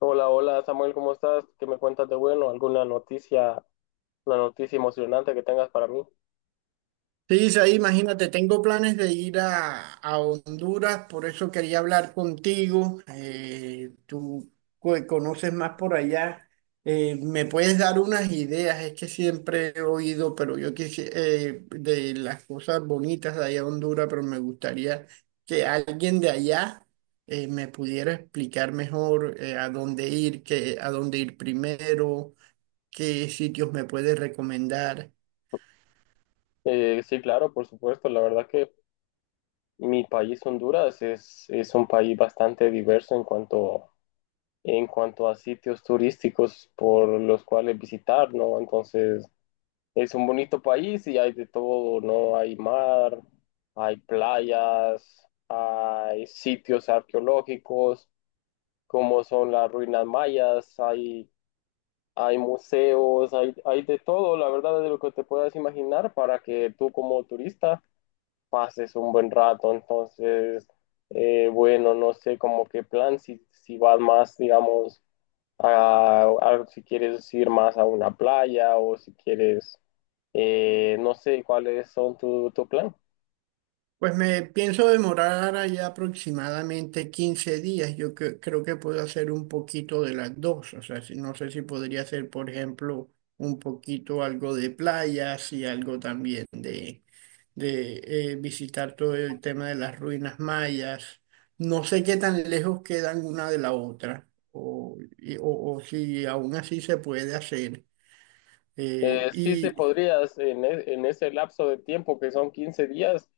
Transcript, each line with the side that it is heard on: left: Hola, hola Samuel, ¿cómo estás? ¿Qué me cuentas de bueno? ¿Alguna noticia, una noticia emocionante que tengas para mí?
right: Sí, Isaí, imagínate, tengo planes de ir a Honduras, por eso quería hablar contigo. Conoces más por allá. ¿Me puedes dar unas ideas? Es que siempre he oído, pero yo quisiera, de las cosas bonitas de allá a Honduras, pero me gustaría que alguien de allá me pudiera explicar mejor a dónde ir, a dónde ir primero, qué sitios me puedes recomendar.
left: Sí, claro, por supuesto. La verdad que mi país, Honduras, es un país bastante diverso en cuanto a sitios turísticos por los cuales visitar, ¿no? Entonces, es un bonito país y hay de todo, ¿no? Hay mar, hay playas, hay sitios arqueológicos, como son las ruinas mayas, hay museos, hay de todo, la verdad, de lo que te puedas imaginar para que tú como turista pases un buen rato. Entonces, bueno, no sé como qué plan, si vas más, digamos, si quieres ir más a una playa o si quieres, no sé cuáles son tu plan.
right: Pues me pienso demorar allá aproximadamente 15 días. Yo creo que puedo hacer un poquito de las dos. O sea, no sé si podría hacer, por ejemplo, un poquito algo de playas y algo también de visitar todo el tema de las ruinas mayas. No sé qué tan lejos quedan una de la otra o o si aún así se puede hacer. Eh,
left: Sí se
right: y...
left: podrías en ese lapso de tiempo que son 15 días,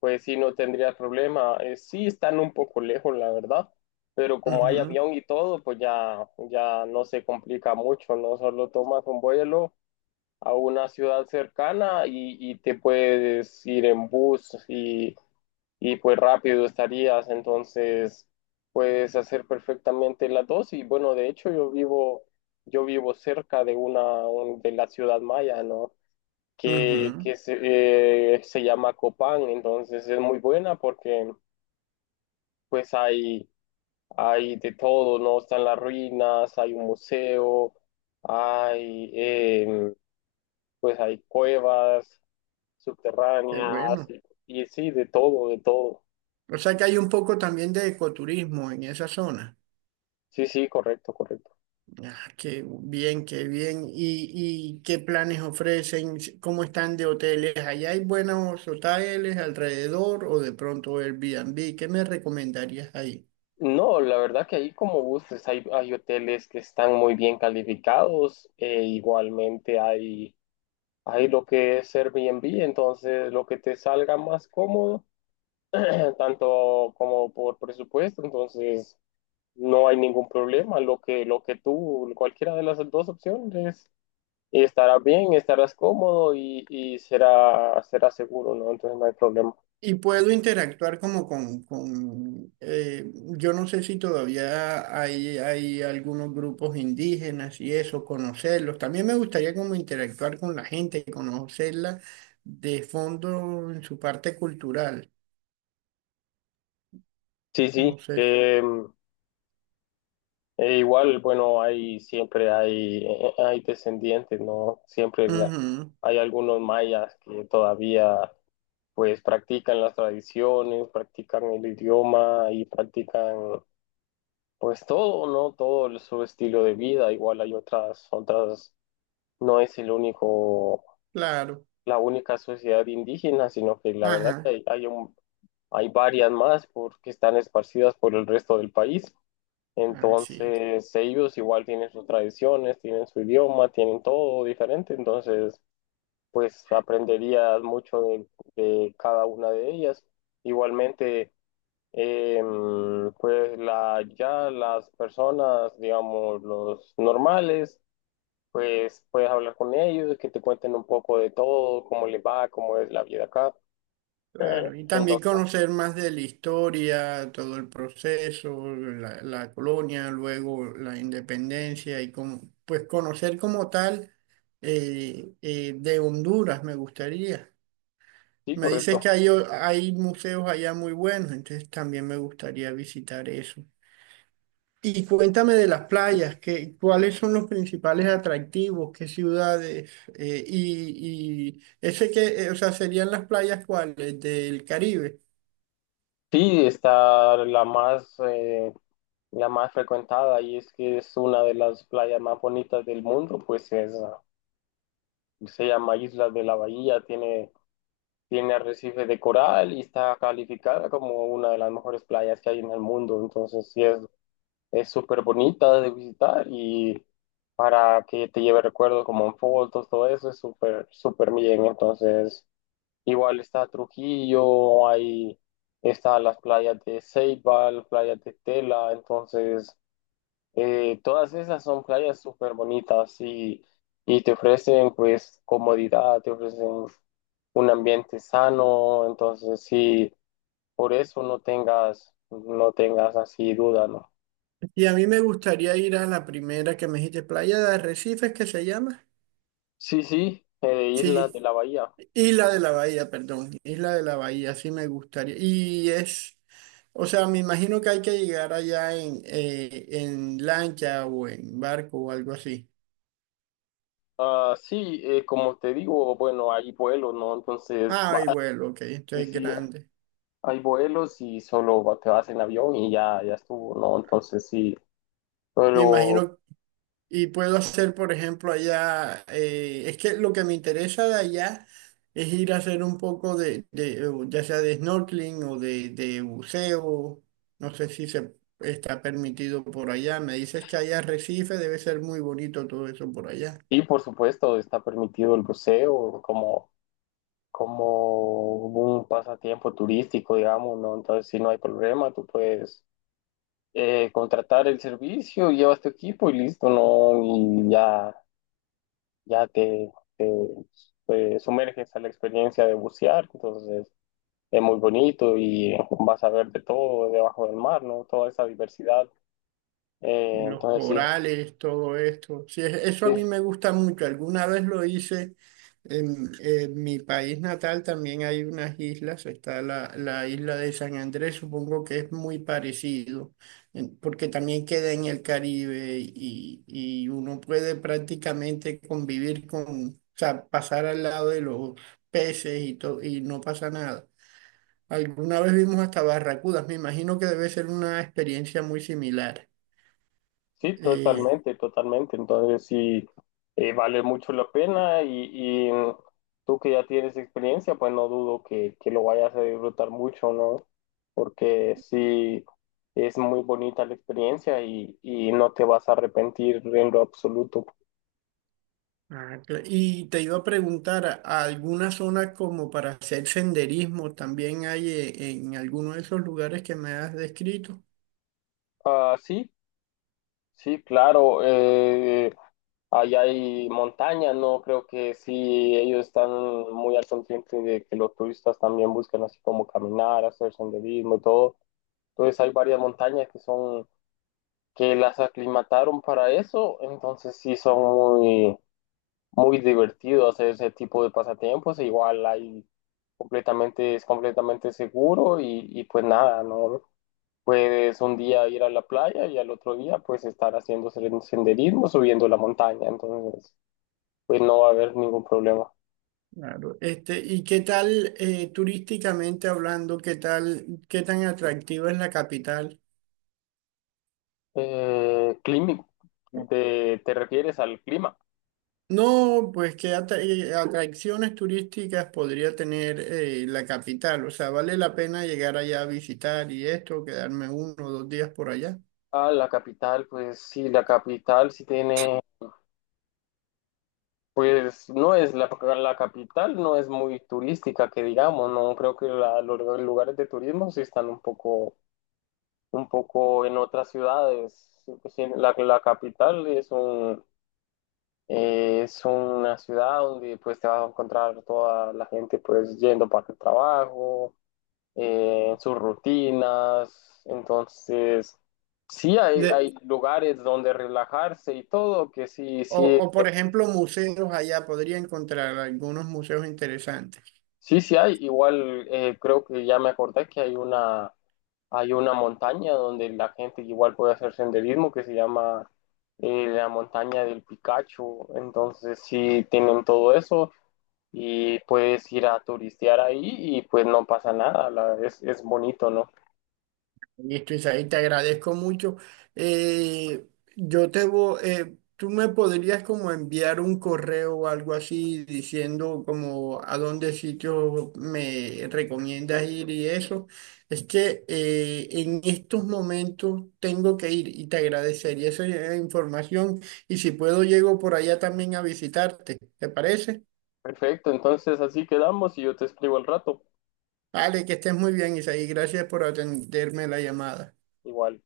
left: pues sí, no tendría problema. Sí están un poco lejos, la verdad, pero como hay
right: Ujú.
left: avión y todo, pues ya no se complica mucho, ¿no? Solo tomas un vuelo a una ciudad cercana y te puedes ir en bus y pues rápido estarías, entonces puedes hacer perfectamente las dos y bueno, de hecho yo vivo cerca de de la ciudad maya, ¿no?
right: Ujú.
left: Se llama Copán, entonces es muy buena porque pues hay de todo, ¿no? Están las ruinas, hay un museo, hay pues hay cuevas
right: Qué
left: subterráneas
right: bueno.
left: y sí, de todo, de todo.
right: O sea que hay un poco también de ecoturismo en esa zona.
left: Sí, sí, correcto, correcto.
right: Ah, qué bien, qué bien. Y qué planes ofrecen? ¿Cómo están de hoteles? ¿Allá hay buenos hoteles alrededor o de pronto Airbnb? ¿Qué me recomendarías ahí?
left: No, la verdad que ahí como gustes, hay hoteles que están muy bien calificados, e igualmente hay lo que es Airbnb, entonces lo que te salga más cómodo tanto como por presupuesto, entonces no hay ningún problema. Lo que tú, cualquiera de las dos opciones, estarás bien, estarás cómodo y será seguro, ¿no? Entonces no hay problema.
right: Y puedo interactuar como con yo no sé si todavía hay algunos grupos indígenas y eso, conocerlos. También me gustaría como interactuar con la gente, conocerla de fondo en su parte cultural.
left: Sí, sí.
right: No sé.
left: E igual, bueno, hay siempre hay, hay descendientes, ¿no?
right: Ujú.
left: Hay algunos mayas que todavía pues practican las tradiciones, practican el idioma y practican. Pues todo, ¿no? Su estilo de vida, igual hay otras, no es el único,
right: Claro.
left: la única sociedad indígena, sino que la verdad que
right: Ajá.
left: hay varias más porque están esparcidas por el resto del país.
right: Así es.
left: Entonces, ellos igual tienen sus tradiciones, tienen su idioma, tienen todo diferente. Entonces, pues aprenderías mucho de cada una de ellas. Igualmente. Pues la, ya las personas, digamos, los normales, pues puedes hablar con ellos, que te cuenten un poco de todo, cómo les va, cómo es la vida acá.
right: Claro, y también
left: Entonces,
right: conocer más de la historia, todo el proceso, la colonia, luego la independencia y como, pues conocer como tal de Honduras me gustaría.
left: sí,
right: Me dices
left: correcto.
right: que hay museos allá muy buenos, entonces también me gustaría visitar eso. Y cuéntame de las playas, que, ¿cuáles son los principales atractivos? ¿Qué ciudades? Y ese que, o sea, serían las playas cuáles del Caribe.
left: Sí, está la más frecuentada y es que es una de las playas más bonitas del mundo, pues es, ah, se llama Isla de la Bahía, tiene arrecife de coral y está calificada como una de las mejores playas que hay en el mundo. Entonces, sí, es súper bonita de visitar y para que te lleve recuerdos como en fotos, todo eso es súper, súper bien. Entonces, igual está Trujillo, hay, está las playas de Ceibal, playas de Tela. Entonces, todas esas son playas súper bonitas y te ofrecen pues comodidad, te ofrecen un ambiente sano, entonces sí, por eso no tengas así duda, ¿no?
right: Y a mí me gustaría ir a la primera que me dijiste, Playa de Arrecifes, que se llama.
left: Sí, sí, Islas
right: Sí,
left: de la Bahía.
right: Isla de la Bahía, perdón, Isla de la Bahía, sí me gustaría. Y es, o sea, me imagino que hay que llegar allá en lancha o en barco o algo así.
left: Ah, sí, como te digo, bueno, hay vuelos, ¿no? Entonces,
right: Ah,
left: va,
right: y vuelo, ok, esto
left: sí,
right: es
left: sí,
right: grande.
left: hay vuelos y te vas en avión y ya, ya estuvo, ¿no? Entonces, sí,
right: Me
left: pero
right: imagino. Y puedo hacer, por ejemplo, allá, es que lo que me interesa de allá es ir a hacer un poco de ya sea de snorkeling o de buceo. No sé si se está permitido por allá. Me dices que hay arrecife, debe ser muy bonito todo eso por allá.
left: sí, por supuesto, está permitido el buceo, como un pasatiempo turístico, digamos, ¿no? Entonces, si no hay problema, tú puedes contratar el servicio, llevas tu equipo y listo, ¿no? Y ya, ya te, te, pues, sumerges a la experiencia de bucear, entonces es muy bonito y vas a ver de todo debajo del mar, ¿no? Toda esa diversidad.
right: Y los
left: Entonces, sí.
right: corales, todo esto. Sí, eso a
left: sí.
right: mí me gusta mucho. Alguna vez lo hice en mi país natal, también hay unas islas, está la isla de San Andrés, supongo que es muy parecido, porque también queda en el Caribe y uno puede prácticamente convivir con, o sea, pasar al lado de los peces y no pasa nada. Alguna vez vimos hasta barracudas, me imagino que debe ser una experiencia muy similar.
left: Sí,
right: Eh,
left: totalmente, totalmente. Entonces sí, vale mucho la pena y tú que ya tienes experiencia, pues no dudo que lo vayas a disfrutar mucho, ¿no? Porque sí, es muy bonita la experiencia y no te vas a arrepentir en lo absoluto.
right: Ah, y te iba a preguntar, ¿alguna zona como para hacer senderismo también hay en alguno de esos lugares que me has descrito?
left: Ah, sí, sí, claro. Allá hay montaña, ¿no? Creo que sí, ellos están muy al consciente de que los turistas también buscan así como caminar, hacer senderismo y todo. Entonces hay varias montañas que las aclimataron para eso, entonces sí son muy, muy divertidos hacer ese tipo de pasatiempos, e igual hay completamente, es completamente seguro y pues nada, ¿no? Puedes un día ir a la playa y al otro día pues estar haciendo senderismo, subiendo la montaña, entonces pues no va a haber ningún problema.
right: Claro. Este, ¿y qué tal turísticamente hablando, qué tal, qué tan atractiva es la capital?
left: Eh, climi- te refieres al clima?
right: No, pues atracciones turísticas podría tener la capital. O sea, ¿vale la pena llegar allá a visitar y esto, quedarme 1 o 2 días por allá?
left: A la capital, pues sí, la capital sí tiene pues no es la capital, no es muy turística, que digamos, no creo que los lugares de turismo sí están un poco en otras ciudades. Sí, la capital es un, es una ciudad donde pues te vas a encontrar toda la gente pues yendo para el trabajo, sus rutinas, entonces sí hay lugares donde relajarse y todo, que sí, sí
right: Por ejemplo, museos allá, podría encontrar algunos museos interesantes.
left: sí, sí hay. Igual creo que ya me acordé que hay una montaña donde la gente igual puede hacer senderismo que se llama la montaña del Picacho. Entonces sí tienen todo eso y puedes ir a turistear ahí y pues no pasa nada. Es bonito, ¿no?
right: Listo, Isaí, te agradezco mucho. Eh, yo te voy, tú me podrías como enviar un correo o algo así diciendo como a dónde sitio me recomiendas ir y eso. Es que en estos momentos tengo que ir y te agradecería esa información y si puedo llego por allá también a visitarte. ¿Te parece?
left: Perfecto, entonces así quedamos y yo te escribo al rato.
right: Vale, que estés muy bien, Isaí. Gracias por atenderme la llamada.
left: Igual.